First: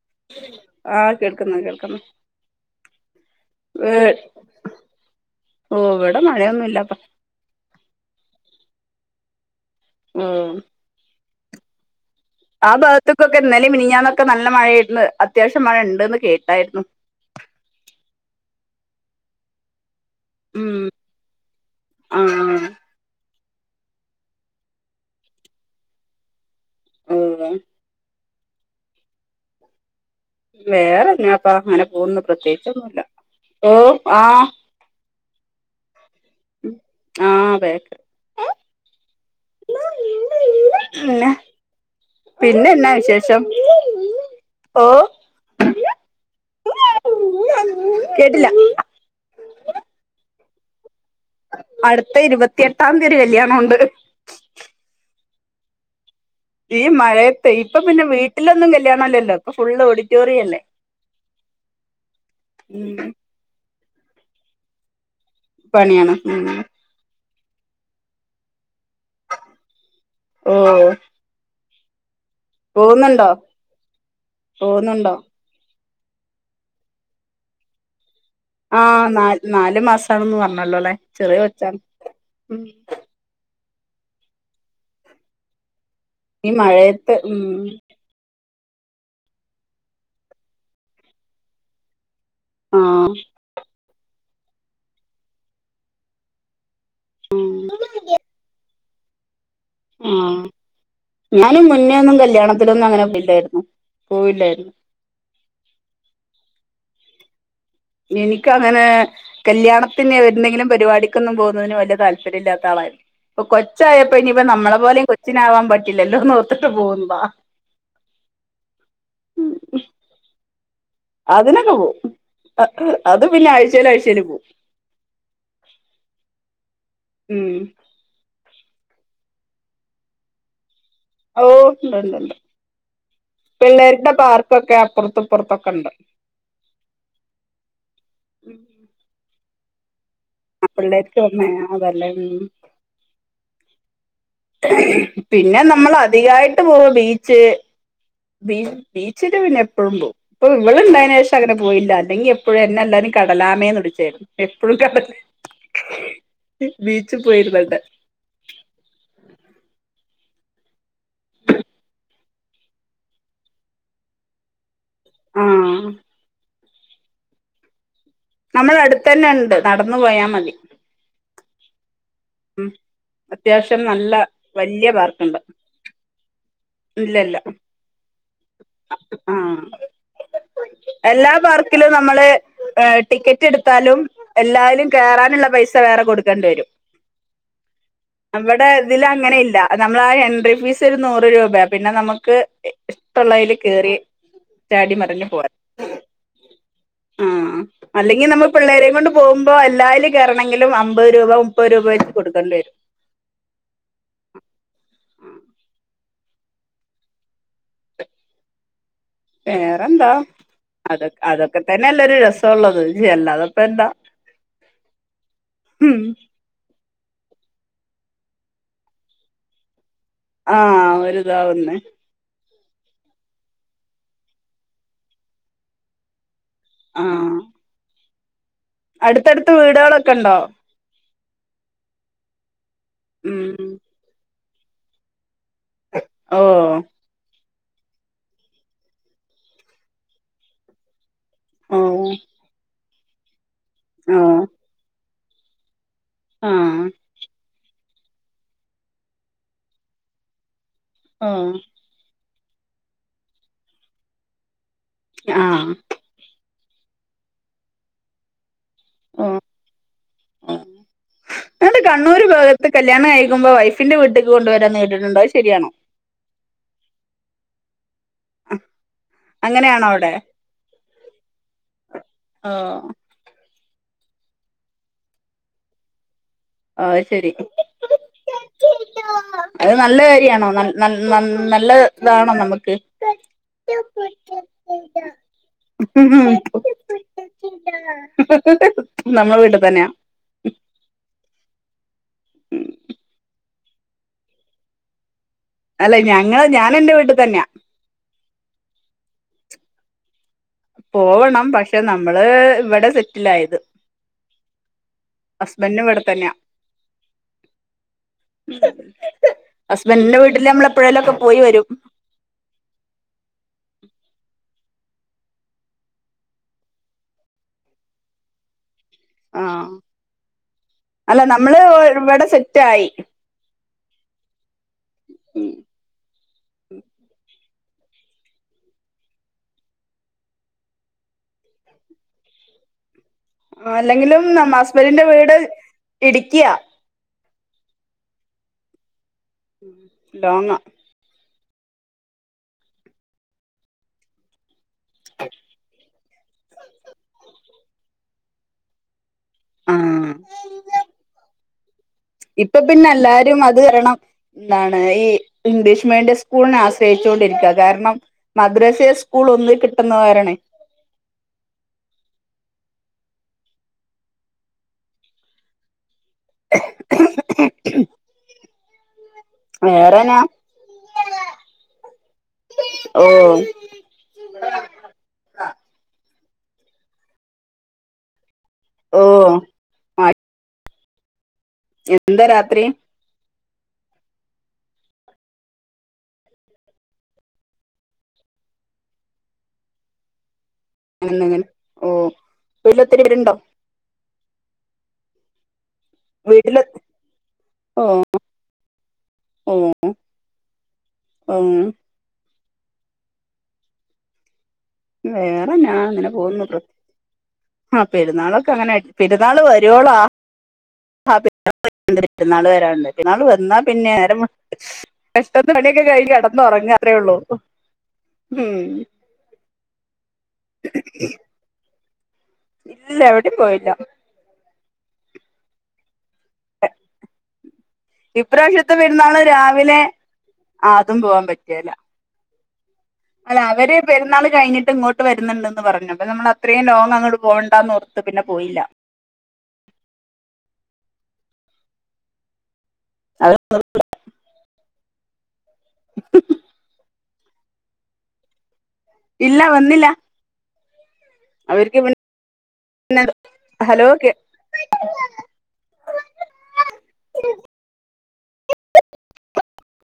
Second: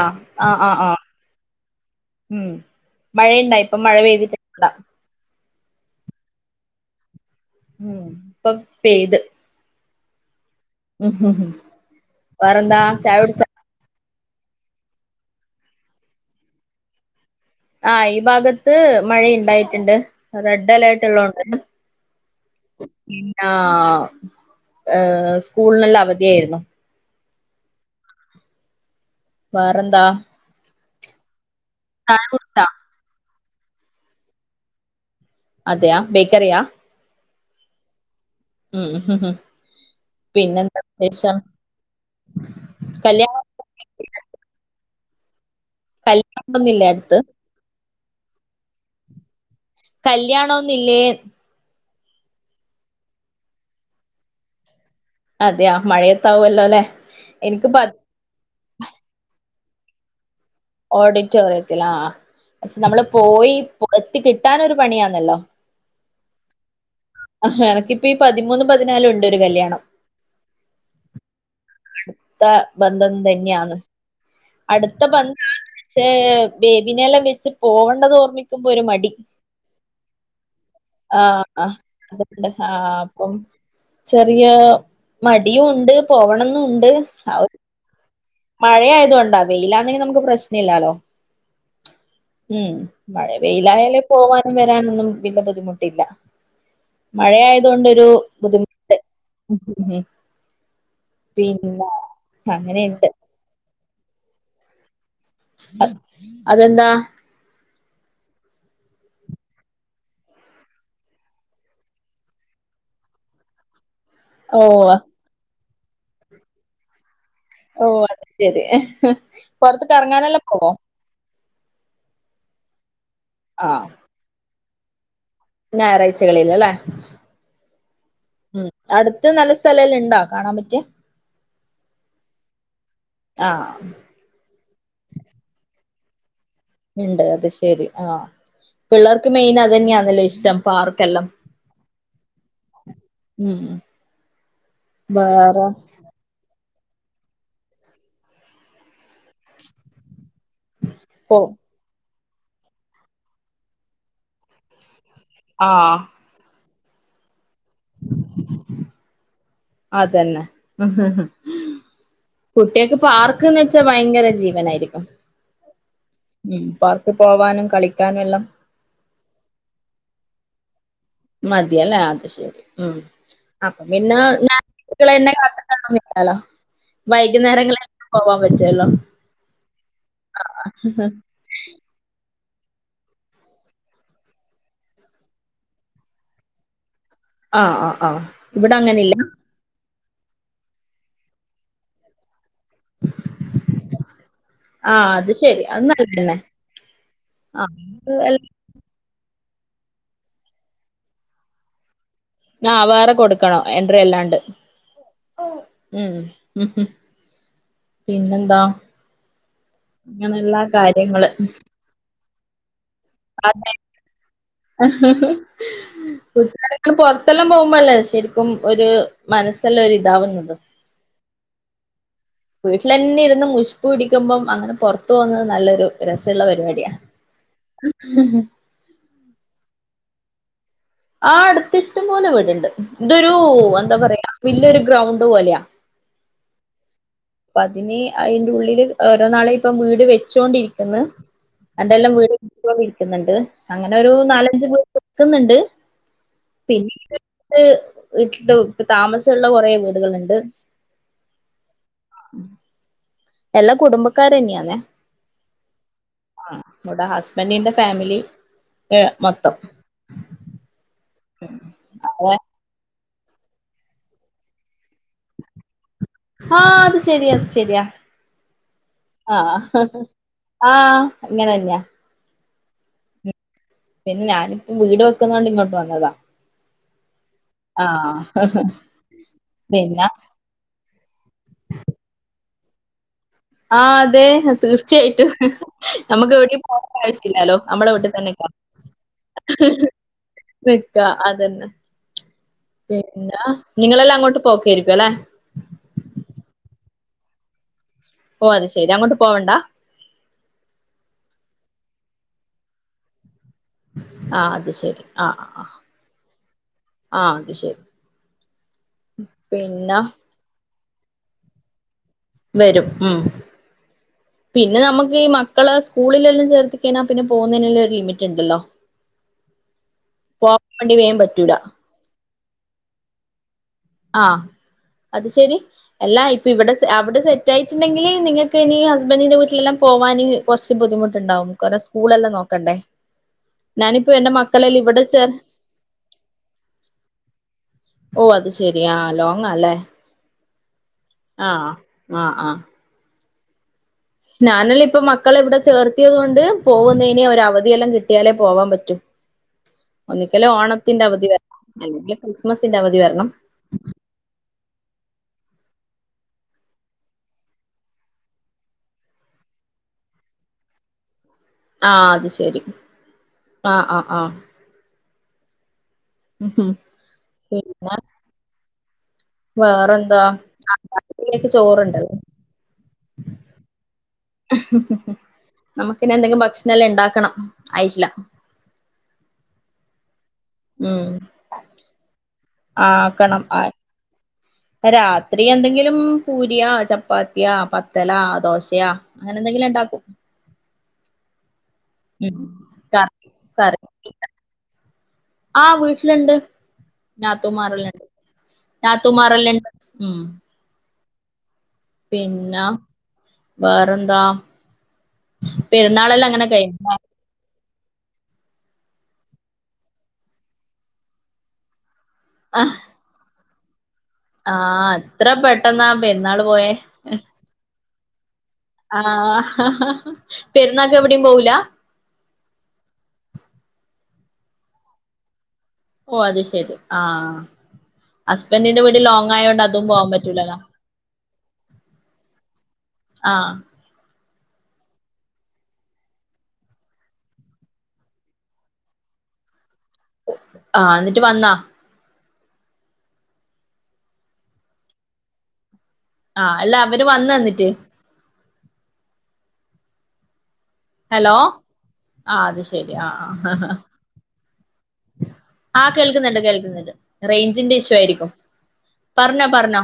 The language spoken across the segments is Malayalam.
ആഹ് ആഹ് ആഹ് ആഹ് കേൾക്കുന്നു കേൾക്കുന്നു ഉം. മഴയുണ്ടായി ഇപ്പൊ മഴ പെയ്തിട്ടുണ്ട ഓ ഇവിടെ മഴയൊന്നുല്ലപ്പ. ഉം ഇപ്പൊ പെയ്ത്. ഉം. ഉം ഉം ആ വേറെന്താ ചായ ഭാഗത്തുക്കൊക്കെ കുടിച്ചാ ഇന്നലെം മിനിഞ്ഞാനും ഒക്കെ നല്ല മഴയായിരുന്നു അത്യാവശ്യം മഴ ഉണ്ടന്ന് കേട്ടായിരുന്നു. ആ ഈ ഭാഗത്ത് മഴണ്ടായിട്ടുണ്ട്. ഉം റെഡ് അലേർട്ട് ഉള്ളതോണ്ട് ആഹ് ആ ഏ സ്കൂളിനെല്ലാം അവധിയായിരുന്നു. ഓ. വേറെന്താ? വേറെ എന്നാപ്പാ. അങ്ങനെ പോകുന്ന് ചായ കുടിച്ചാ പ്രത്യേകിച്ചൊന്നൂല്ല ഓ ആ അതെയാ ബേക്കറിയാ ആ ബേക്ക ഉം പിന്നെന്താ വിശേഷം പിന്നെ എന്നാ വിശേഷം കല്യാണം ഓ കല്ലൊണ്ടിന്നില്ലെ അടുത്ത്. കേട്ടില്ല കല്യാണോന്നില്ലേ അടുത്ത ഇരുപത്തിയെട്ടാംതി ഒര് കല്ല്യാണം ഉണ്ട്. അതെയാ മഴയ ഈ മഴയത്തെ ഇപ്പൊ പിന്നെ വീട്ടിലൊന്നും കല്യാണ ഇല്ലല്ലോ ഇപ്പൊ ഫുള്ള് ഓഡിറ്റോറിയല്ലേ ഓഡിറ്റോറിയത്തിലാ ആ പക്ഷെ നമ്മള് ഉം പോയി എത്തി കിട്ടാനൊരു പണിയാണല്ലൊ. പണിയണം മ് എനക്കിപ്പ ഈ പതിമൂന്ന് പതിനാലുണ്ട് ഒരു കല്യാണം. ഓ അടുത്ത ബന്ധം പോകുന്നുണ്ടോ തന്നെയാന്ന്. അടുത്ത പോകുന്നുണ്ടോ ബന്ധാണ് ക്ഷേ ബേബിനെല്ലവെച്ച് പോവണ്ടതോർ നിക്കുമ്പൊ ആ ഒരുമടി നാ നാല് മാസാണെന്ന് പറഞ്ഞല്ലോ അല്ലെ ആ ചെറിയ അ കൊച്ചാണ് ആ ഉം ആ അപ്പം ചെറിയ മടിയും ഉണ്ട് പൊ ഈ ഉണ്ട് മഴയത്ത് ഉം അഹ് മഴയായതോണ്ടാ വെയിലാണെങ്കി നമുക്ക് പ്രശ്നഇല്ലാലോ. ഉം ആ മഴ വെയിലായാലേ പോവാനും വരാനൊന്നും വല്യ ബുദ്ധിമുട്ടില്ല. മഴ ആയതോണ്ട് ഒരു ബുദ്ധിമുട്ട് ആ ഞാനും പിന്നെ മുന്നേ ഒന്നും കല്യാണത്തിലൊന്നും അങ്ങനെ അങ്ങനെയുണ്ട് പോയില്ലായിരു പോവില്ലായിരുന്നു. അ അതെന്താ എനിക്ക്അങ്ങനെ കല്യാണത്തിന് എന്തെങ്കിലും പരിപാടിക്കൊന്നും പോവുന്നതിന് വല്യതാൽപര്യല്ലാത്ത ആളാ പ്പൊ കൊച്ചായപ്പോ ഇനിപ്പ ഓ നമ്മളെപോലിം കൊച്ചിനാവാൻ പറ്റില്ലല്ലോന്ന് ഓർത്തിട്ട് പോവുന്നതാ ഓ അതു ശരി പൊറത്ത് കറങ്ങാനല്ലപോവോ അതിനൊക്കെ പോവും. അത് പിന്നെ ആ ആഴ്ചയില് ആഴ്ചയില് പോവും. ഞായറാഴ്ചകളിൽ അല്ലേ ഉം ഉം അടുത്ത് നല്ല സ്ഥലെല്ലണ്ടോ കാണാപറ്റ്യേ ഓ ണ്ട് ണ്ട് ണ്ട് ആ പിള്ളേർക്ക പാർ ക്കൊക്കെ അപ്പുറത്ത് ഇപ്പുറത്തൊക്കെണ്ട്. ഉണ്ട് അത് ശരി ആ പിള്ളേർക്ക് മെയിൻ അതെന്നെയാന്നല്ലോ ഇഷ് ഷ്ടം പിള്ളേർക്ക് പാർക്കെല്ലാം വന്ന അതല്ലേ ഉം ഉം ഉം പിന്നെ നമ്മൾ അധികായിട്ട് പോവ ബീച്ച് ബീ ബീച്ചില് പിന്നെ എപ്പഴും പോവും ഇപ്പൊ ഇവള് ഉണ്ടായേനുശേഷം പോ അങ്ങനെ പോയില്ല അല്ലെങ്കി എപ്പ പ്പഴും എന്നെ എല്ലാരും കടലാമേന്ന് വിളിച്ചായിരുന്നു എപ്പഴും കടല് ആ ബീച്ചിൽ പോയിരുന്നോണ്ടോ അതന്നെ ഇഹ് ഹ്ഹ് കുട്ടേക്ക് പാർക്ക്ന്ന് വെച്ചാ ഭയങ്കര ജീവനായിരിക്കും. ആഹ് ഉം പാർക്ക്പോവാനും കളി നമ്മളെ അടുത്തന്നെ ഉണ്ട് നടന്നു പോയാ മതി. മതിയല്ലൊ അത് ശരി ഉം അത്യാവശ്യം അപ്പൊ നല്ല പിന്നെ വലിയ [unintelligible] പാർക്കുണ്ട് കാത്ത് [unintelligible] നിക്കാലോ ഇല്ലല്ല വൈകുന്നേരങ്ങളിൽ എല്ലാം പോവാൻ പറ്റുല്ലോ. ആഹ് എല്ലാ പാർക്കിലും നമ്മള് ഏ ടിക്കറ്റ് എടുത്താലും എല്ലാരുംകയറാനുള്ള പൈസ വേറെ കൊടുക്കേണ്ടി വരും ആഹ് ആഹ് ആഹ് അവിടെ ഇവിടെ ഇതില അങ്ങനില്ല അങ്ങനെ ഇല്ല നമ്മളാ എൻട്രി ഫീസ് ഒരു നൂറ് രൂപയാ പിന്നെ നമുക്ക് ഇഷ്ടള്ളയില് കേറി ചാടി ആഹ് മറിഞ്ഞു അത് പോരാ ശരി അത് നല്ലതന്നെ ആ അല്ലെങ്കിൽ ആഹ് നമ്മള് പിള്ളേരെയും കൊണ്ട് പോകുമ്പോ ഇപ്പൊ എല്ലായിലും കെയറണങ്കിലും അമ്പത് രൂപ മുപ്പത് രൂപ വെച്ച് കൊടുക്കേണ്ടി ആ വരും വേറെ കൊടുക്കണോ എൻട്രി അല്ലാണ്ട് ഉം മ്ഹ് ഉം പിന്നെന്താ വേറെന്താ അങ്ങനെ എല്ലാ അതൊ കാര്യങ്ങള് അതൊക്കെ തന്നെല്ലരു രസംള്ളത് അതെ മ്ഹി ഉം ഹി ഹ് പൊറത്തെല്ലാം പോകുമ്പോ അല്ലേ ശരിക്കും ഒരു മനസ്സെല്ലാം ഒര് ആ ഒരുതാവുന്നേ വീട്ടിലെന്നെ ഇരുന്ന് മുഷ്പുടിക്കുമ്പം അങ്ങനെ പുറത്തു പോകുന്നത് നല്ലൊരു രസ് ള്ള പരിപാടിയ മ്ഹ് ഹും ഹും അടുത്തടുത്തു വീടുകളൊക്കെ ഉണ്ടോ ആ അടുത്ത് ഇഷ്ടം പോലെ വീടുണ്ട് ഇതൊരു ഉം എന്താ പറയാ വല്യൊരു ഗ്രൗണ്ട് പോലെയാ ഓ അപ്പ അതിന് അയിന്റെ ഉള്ളില് ഓരോ നാളെ ഇപ്പം വീട് വെച്ചോണ്ടിരിക്കുന്നു ഓ അന്റെല്ലാം വീട് പോ ഇരിക്കുന്നുണ്ട് അങ്ങനെ ഒരു ഓ നാലഞ്ച്പേര് വെക്കുന്നുണ്ട് ആഹ് പിന്നെ ഇത് ഇട്ട് ഇട്ടു ഇപ്പ താമസമുള്ള കുറേ വീടുകളുണ്ട് ആഹ് എല്ലാ കുടുംബക്കാരന്നെയാന്നെ ആഹ് ആ ഇവിടെ ഹസ്ബന്റിന്റെ ഫാമിലി ഏ മൊത്തം ഹ് കണ്ണൂർ ഭാഗത്ത് ക്ക് കല്യാണം കഴിക്കുമ്പോ വൈഫിന്റെ വീട്ടേക്ക് കൊണ്ടുവരാന്ന് കേട്ടിട്ടുണ്ട് അത്ശരിയാണോ ആഹ് അത് ശെരിണ് ശെരിയാ ആഹ് അങ്ങനെയാണോ അവിടെ ആഹ അങ്ങനെ തന്നെയാ അഹ് പിന്നെ ഞാനിപ്പം വീട് വെക്കുന്നതോണ്ട് ഇങ്ങോട്ട് വന്നതാ ഓ അത് ശരി ആഹ് അത് നല്ല കാര്യയാണോ നന്ന നല്ല ഇതാണോ നമ്മുക്ക് ആ അതെ തീർച്ചയായിട്ടും നമ്മുക്ക് എവിടെ പോകണ്ട ആവശ്യല്ലാലോ നമ്മളെ വീട്ടിൽ തന്നെ നിക്കാം. [unintelligible] നമ്മുടെ വീട്ടിൽ തന്നെയാ അതെന്നെ ഉം. പിന്നെ നിങ്ങളെല്ലാം അങ്ങോട്ട് പോക്കായിരിക്കും അല്ലെ അല്ല ഞങ്ങള് ഞാനെന്റെ വീട്ടിൽ തന്നെയാ ഓ അത് ശെരി അങ്ങോട്ട് പോവണ്ടാ പോവണം പക്ഷെ നമ്മള് ഇവിടെ സെറ്റിൽ ആായത് ആ അത് ശരി. ആ ആ ആ. ഹസ്ബൻഡ ഇവിടെ തന്നെയാ ആ അത് ശരി. പിന്നെ ഹസ്ബൻഡിന്റെ വീട്ടില് നമ്മള അപ്പോഴലൊക്കെ പോയി വരും വരും ഉം പിന്നെ നമുക്ക് ഈ മക്കള് സ്കൂളിലെല്ലാം ചേർത്തിക്കനാ പിന്നെ പോകുന്നതിനെല്ലാം ഒരു ലിമിറ്റ് ഉണ്ടല്ലോ ആഹ പോകാൻ വേണ്ടി വേഗം അല്ല പറ്റൂല. നമ്മള് ഇവിടെ സെറ്റായി ആഹ അത് ഉം. ശരി എല്ലാ ഇപ്പ ഇവിടെ അവിടെ സെ റ്റായിട്ടുണ്ടെങ്കിൽ നിങ്ങക്ക് ഇനി ഹസ്ബൻറിിന്റെ വീട്ടിലെല്ലാം പോവാൻ കുറച്ച് ബുദ്ധിമുട്ടുണ്ടാവും കുേ സ്കൂൾ എല്ലാം നോക്കും ക്കണ്ടേ അല്ലെങ്കിലും നമ്മ ഹസ്ബൻറിിന്റെ വീട് ഇടുക്കിയാ ഓ അത് ശരി ആ.... ലോങ്ങ ആഹ ആഹ ആഹ ഞാനല്ല ഇപ്പ മക്കള ഇവിടെ ചേർത്തിയത് കൊണ്ട് പോകുന്നതിന് ഒരു അവധിയെല്ലാം കിട്ടിയാലേ പോവാൻ പറ്റും ആഹ് ഒന്നിക്കല ഓണത്തിന്റെ അവധി വരണം അല്ലെങ്കിൽ ഇപ്പൊ ക്രിസ്മസിന്റെ പിന്നെ അവധി വരണം എല്ലാരും അത് വരണം എന്താണ് ഈ ഇംഗ്ലീഷ് മീഡിയം സ്കൂളിനെ ആശ്രയിച്ചു കൊണ്ടിരിക്കുക കാരണം മദ്രസെ സ്കൂൾ ഒന്ന് കിട്ടുന്നവാരണേ ആഹ അത് ശരി ആഹ ആഹ് ആഹ് ഉം ശ എന്ന [unintelligible] വേറെ വേറെനാ എന്താ ആൊക്കെ ചോറുണ്ടോ ഓ നമുക്കന്നെ എന്തെങ്കിലും ഭക്ഷണംെല്ലാം ഉണ്ടാക്കണം ആയിട്ടില്ല ഓ ആ [unintelligible] ഉം എന്താ രാത്രി ആക്കണം ആ [unintelligible] രാത്രി എന്തെങ്കിലും പൂരിയാ ചപ്പാത്തിയാ പത്തല ദോശയാ അങ്ങനെ എന്തെങ്കിലും ഉണ്ടാക്കും അങ്ങനന്ന അങ്ങനെ ഓ ഇപ്പല്ല ഒത്തിരി പേരുണ്ടോ എ [unintelligible] ആഹ് വീട്ടിലുണ്ട് വീട്ടില് ഓ ഞാത്തൂമാറിലുണ്ട് ഞാത്തമാറല്ലേണ്ട ഉം ഉം പിന്ന വേറെന്താ വേറെ ഞാ അങ്ങനെ പെരുന്നാളെല്ലാം പോകുന്നു പ്ര കഴിഞ്ഞോ ആ പെരുന്നാളൊക്കെ അങ്ങനെ പെരുന്നാൾ വരുവോളാ എ പെരുന്നാൾ വരാാണ്ണ്ട് പരുന്നാൾ വന്നാൽ പിന്നെ ആ എത്ര കഷന്ന് പണിയൊക്കെ പെട്ടെന്നാ കഴിഞ്ി കടന്ന് പെരുന്നാള് ഉറങ്ങറേള്ളൂ ആഹ പെരുന്നക്കെ എവിടയും പോവു ല ഇല്ല എവിടെയും പോയില്ല ഓ അത് ശെരി ആ ഇപ്രാവശ്യത്തെ ഹസ്ബൻറിിന്റെ വീട്ടിൽ ലോ പെരുന്നാള് ആയോണ്ട് രാവിലെ അതും പോവാൻ പറ്റൂലല്ലാ അതും പോവാൻ പറ്റിയല്ല അല്ല അവര് പെരുന്നാൾ കഴിഞ്ഞിട്ട് ഇങ്ങോട്ട് വരുന്നുണ്ട്ന്ന് പറഞ്ഞു അപ്പ നമ്മൾ അത്രയും ലോങ്ങ് അങ്ങോട്ട പോേണ്ടന്ന് റത്ത് പിന്നെ പോയില്ല [inaudible] ആഹ എന്നിട്ട് വന്നാ അ [unintelligible] ആ് അല്ല അവര് വന്ന തന്നിട്ട് ഇല്ല വന്നില്ല ഹലോ അവർക്ക് പിന്നെ ആ അത് ശെരി ആ ആ ഹലോ ആഹ കേൾക്കുന്നുണ്ട് കേൾക്കുന്നുണ്ട് റേഞ്ചിന്റെ ഇഷു ആയിരിക്കും പറഞ്ഞ പറഞ്ഞോ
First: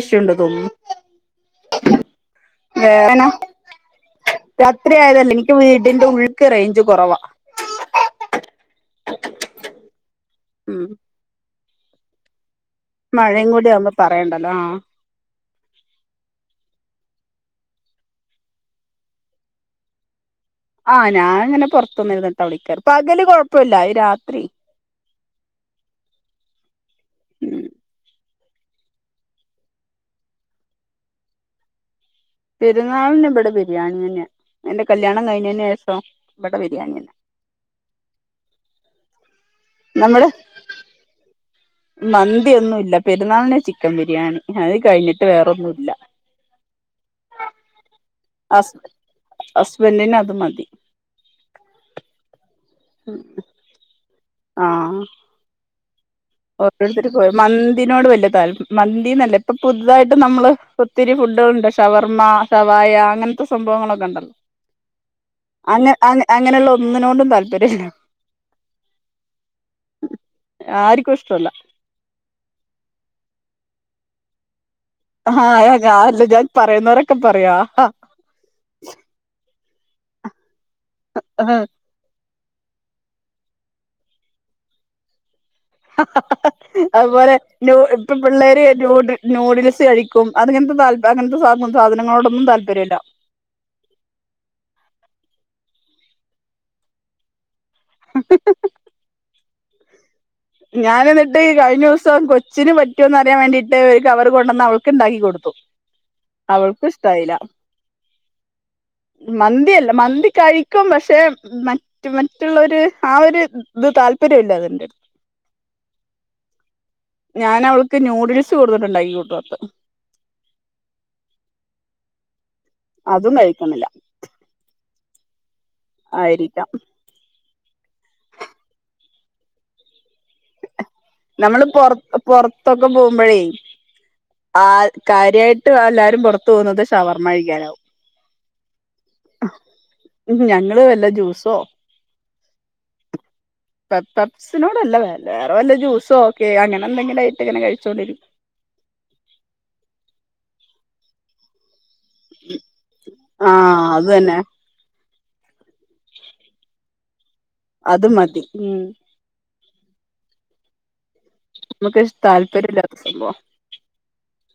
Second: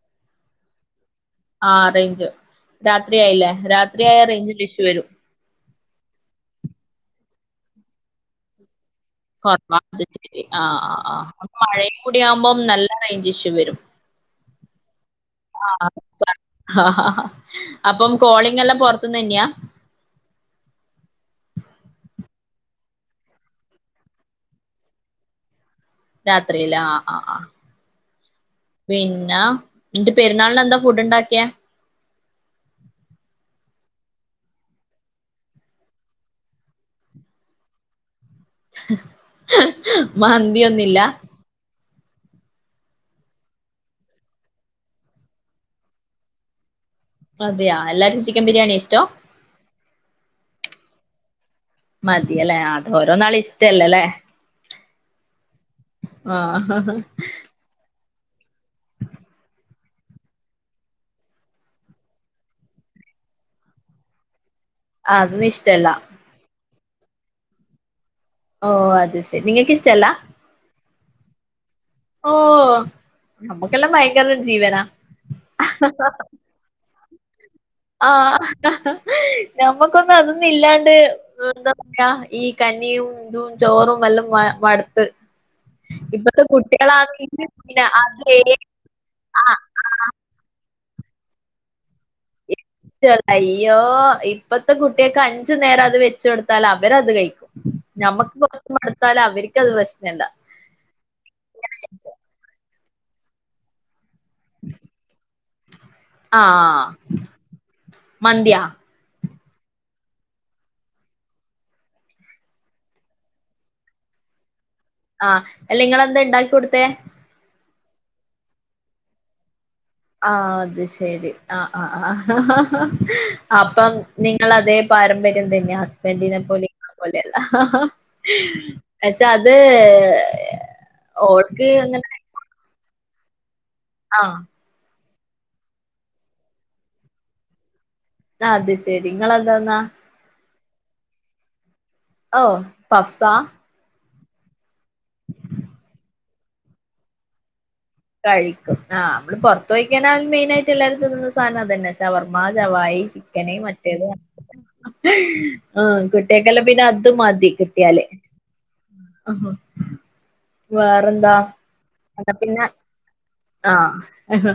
ഇഷുണ്ടോ തോന്നുന്നു ആഹ റേഞ്ച് വേദന രാത്രിയയില്ലേ രാത്രിയ റേഞ്ചിൽ ഇഷു രാത്രി വരും ആയതല്ല എനിക്ക് വീടിന്റെ ഉള്ളിക്ക് റേഞ്ച് കുറവാ കുറവാ അ ശരി ആ ഉം. ആ ആ മഴ കൂടി ആവുമ്പ നല്ല റേഞ്ച് മഴയും ഇഷ്യൂ കൂടി വരും ആവുമ്പോ പറയണ്ടല്ലോ ആ ആ അപ്പം കോളിങ് എല്ലാം പൊറത്തന്ന് തന്നെയാ ആഹ് ഞാനങ്ങനെ പുറത്തനിന്നരുന്നിട്ട് വിളിക്കാറ് ഇപ്പ പകല് കൊഴപ്പില്ല ഈ രാത്രി രാത്രിയില ആഹ് ആഹ് ആഹ ഉം പിന്നെ എന്റെ പെരുന്നാളിന എന്താ ഫുഡ് ഉണ്ടാക്കിയാ പെരുന്നാളന്ന ഇവിടെ പ ബിരിയാണി തന്നെയാ എന്റെ കല്യാണം കഴിഞ്ഞതിന് ശേഷം ഇവിടെ ബിരിയാണി തന്നെ ഇഹ് ഏഹ് ഏഹ് മന്തി ഒന്നുല്ല മന്തി ഒന്നു ഇല്ല പെരുന്നാളിന് ചിക്കൻ ബിരിയാണി അത് കഴിഞ്ഞിട്ട് വേറൊന്നും ഇല്ല അതെയാ എല്ലാർക്കും ചിക്കൻ ഹസ് ബിരിയാണി ഇഷ്ടം ഹസ്ബൻഡിന് അത് മതി മതിയല്ലേ അത ഓരോ ആൾ ഇഷ്ടല്ലല്ലേ ആഹ് ആഹ് ഓരോരുത്തർ പോയ മന്തിനോട് വല്ല്യ മന്തിന്നല്ല ഇപ്പൊ പുതുതായിട്ട് നമ്മള് ഒത്തിരി ഫുഡുകളുണ്ട് ഷവർമ്മ ഷവായ അങ്ങനെ ഇങ്ങനത്തെ സംഭവങ്ങളൊക്കെ ഉണ്ടല്ലോ അതൊന്നും ഇഷ്ടല്ല അങ്ങ അങ്ങനെയുള്ള ഒന്നിനോണ്ടും താല്പര്യല്ല ഓ അത് ശരി നിങ്ങൾക്ക് ഇഷ്ട അല്ലാ? അല്ലാ ഓ നമ്മൾക്കെല്ലാം ഭയങ്കര ജീവനാ ആഹ ഞാനില്ല ഞാൻ പറയുന്നവരൊക്കെ പറയാ ആഹ നമ്മൾക്കൊന്നും അതൊന്നും ഇല്ലാണ്ട് ആഹ് എന്താ പറയാ ഈ കഞ്ഞിയും ഇതും ചോറും എല്ലാം മ മടുത്ത് ഇപ്പത്തെ ഹഹഹ അതുപോലെ കുട്ടികളാണെങ്കി പിന്നെ നൂഡ്ഡ് ഇപ്പോ അത് പിള്ളേര് നൂഡ്ഡ് ആഹ് നൂഡിൽസ് കഴിക്കും അങ്ങനത്തെ സ സാ [unintelligible] [inaudible] യ്യോ ഇപ്പോൾത്തെ കുട്ടികൾക്ക് അഞ്ച അഞ്ചു നേരം അത് വെച്ചുകൊടുത്താൽ അവരത് കഴിക്കും നമ്മക്ക് കൊപ്പ എടുത്താൽ അവർക്കത് പ്രശ്നംല്ല [unintelligible] ഞാൻ എന്നിട്ട് ഈ കഴിഞ്ഞ ദിവസം കൊച്ചിന് പറ്റുമോന്ന് അറിയാൻ വേണ്ടിട്ട് കവർ കൊണ്ടുവന്ന അവൾക്ക് ഇണ്ടാക്കി കൊടുത്തു ആഹ് അവൾക്ക് ഇഷ്ടായില്ല മന്തിയാ മന്തിയല്ല മന്തി കഴിക്കും പക്ഷെ മറ്റ് മറ്റുള്ളോരേ ആ ഒരു ഇത് താല്പര്യം താല്പര്യമില്ല അതിന്റെ അടുത്ത് ആഹ് അല്ല ഇങ്ങളെന്താ ഉണ്ടാക്കി കൊടുത്തേ ഞാൻ അവൾക്ക് നൂഡിൽസ് കൊടുന്നിട്ട് ഉണ്ടായി കൊടുക്കൽ ആ അത് ശെരി ആ ആ ആ ഹഹഹ ഹ അതും കഴിക്കുന്നില്ല അപ്പോം നിങ്ങളാതേ പാരമ്പര്യം തന്നെ ഹസ്ബന്റ്നെ പോലെ ആയിരിക്കാം ഇങ്ങളെ പോലെയല്ല പക്ഷെ അത് നമ്മള് ഓൾക്ക് പുറ പുറത്തൊക്കെ പോകുമ്പോഴേ ആഹ കാര്യമായിട്ട് എല്ലാരും പുറത്തു പോകുന്നത് ഷവർമഴിക്കാനാവും അത് ശരി നിങ്ങളെന്താ തിന്നാ ഞങ്ങള് വല്ല ജ്യൂസോ ഓ പഫ്സാ? പഫ്സിനോടല്ല വേറെ വല്ല ജൂസോ ഒക്കെ അങ്ങനെ എന്തെങ്കിലും ആയിട്ട് ഇങ്ങനെ കഴിക്കു കഴിക്കും ആ നമ്മള് പുറത്ത് പോയിക്കഴിഞ്ഞ മെയിനായിട്ട് എല്ലാരും തിന്നന്ന സാധനം അത് തന്നെ ഷവർമ്മ ഷവായി ചിക്കന് ആഹ് മറ്റേത് അത് തന്നെ ആ കുട്ടിൾക്കെല്ലാം പിന്നെ അത് മതി കിട്ടിയാല് അത് മതി ഉം വേറെന്താ നമുക്ക് എന്നാ പിന്നെ താല്പര്യമില്ലാത്ത സംഭവം ആ ആഹ്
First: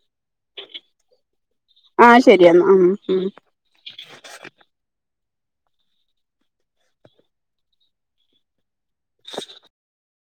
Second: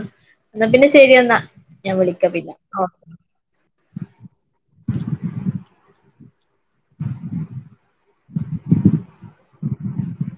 എന്നാ പിന്നെ ശരി എന്നാ ഞാൻ ആഹ് വിളിക്ക പിന്നെ ശരിയെന്നാ ഉം ഉം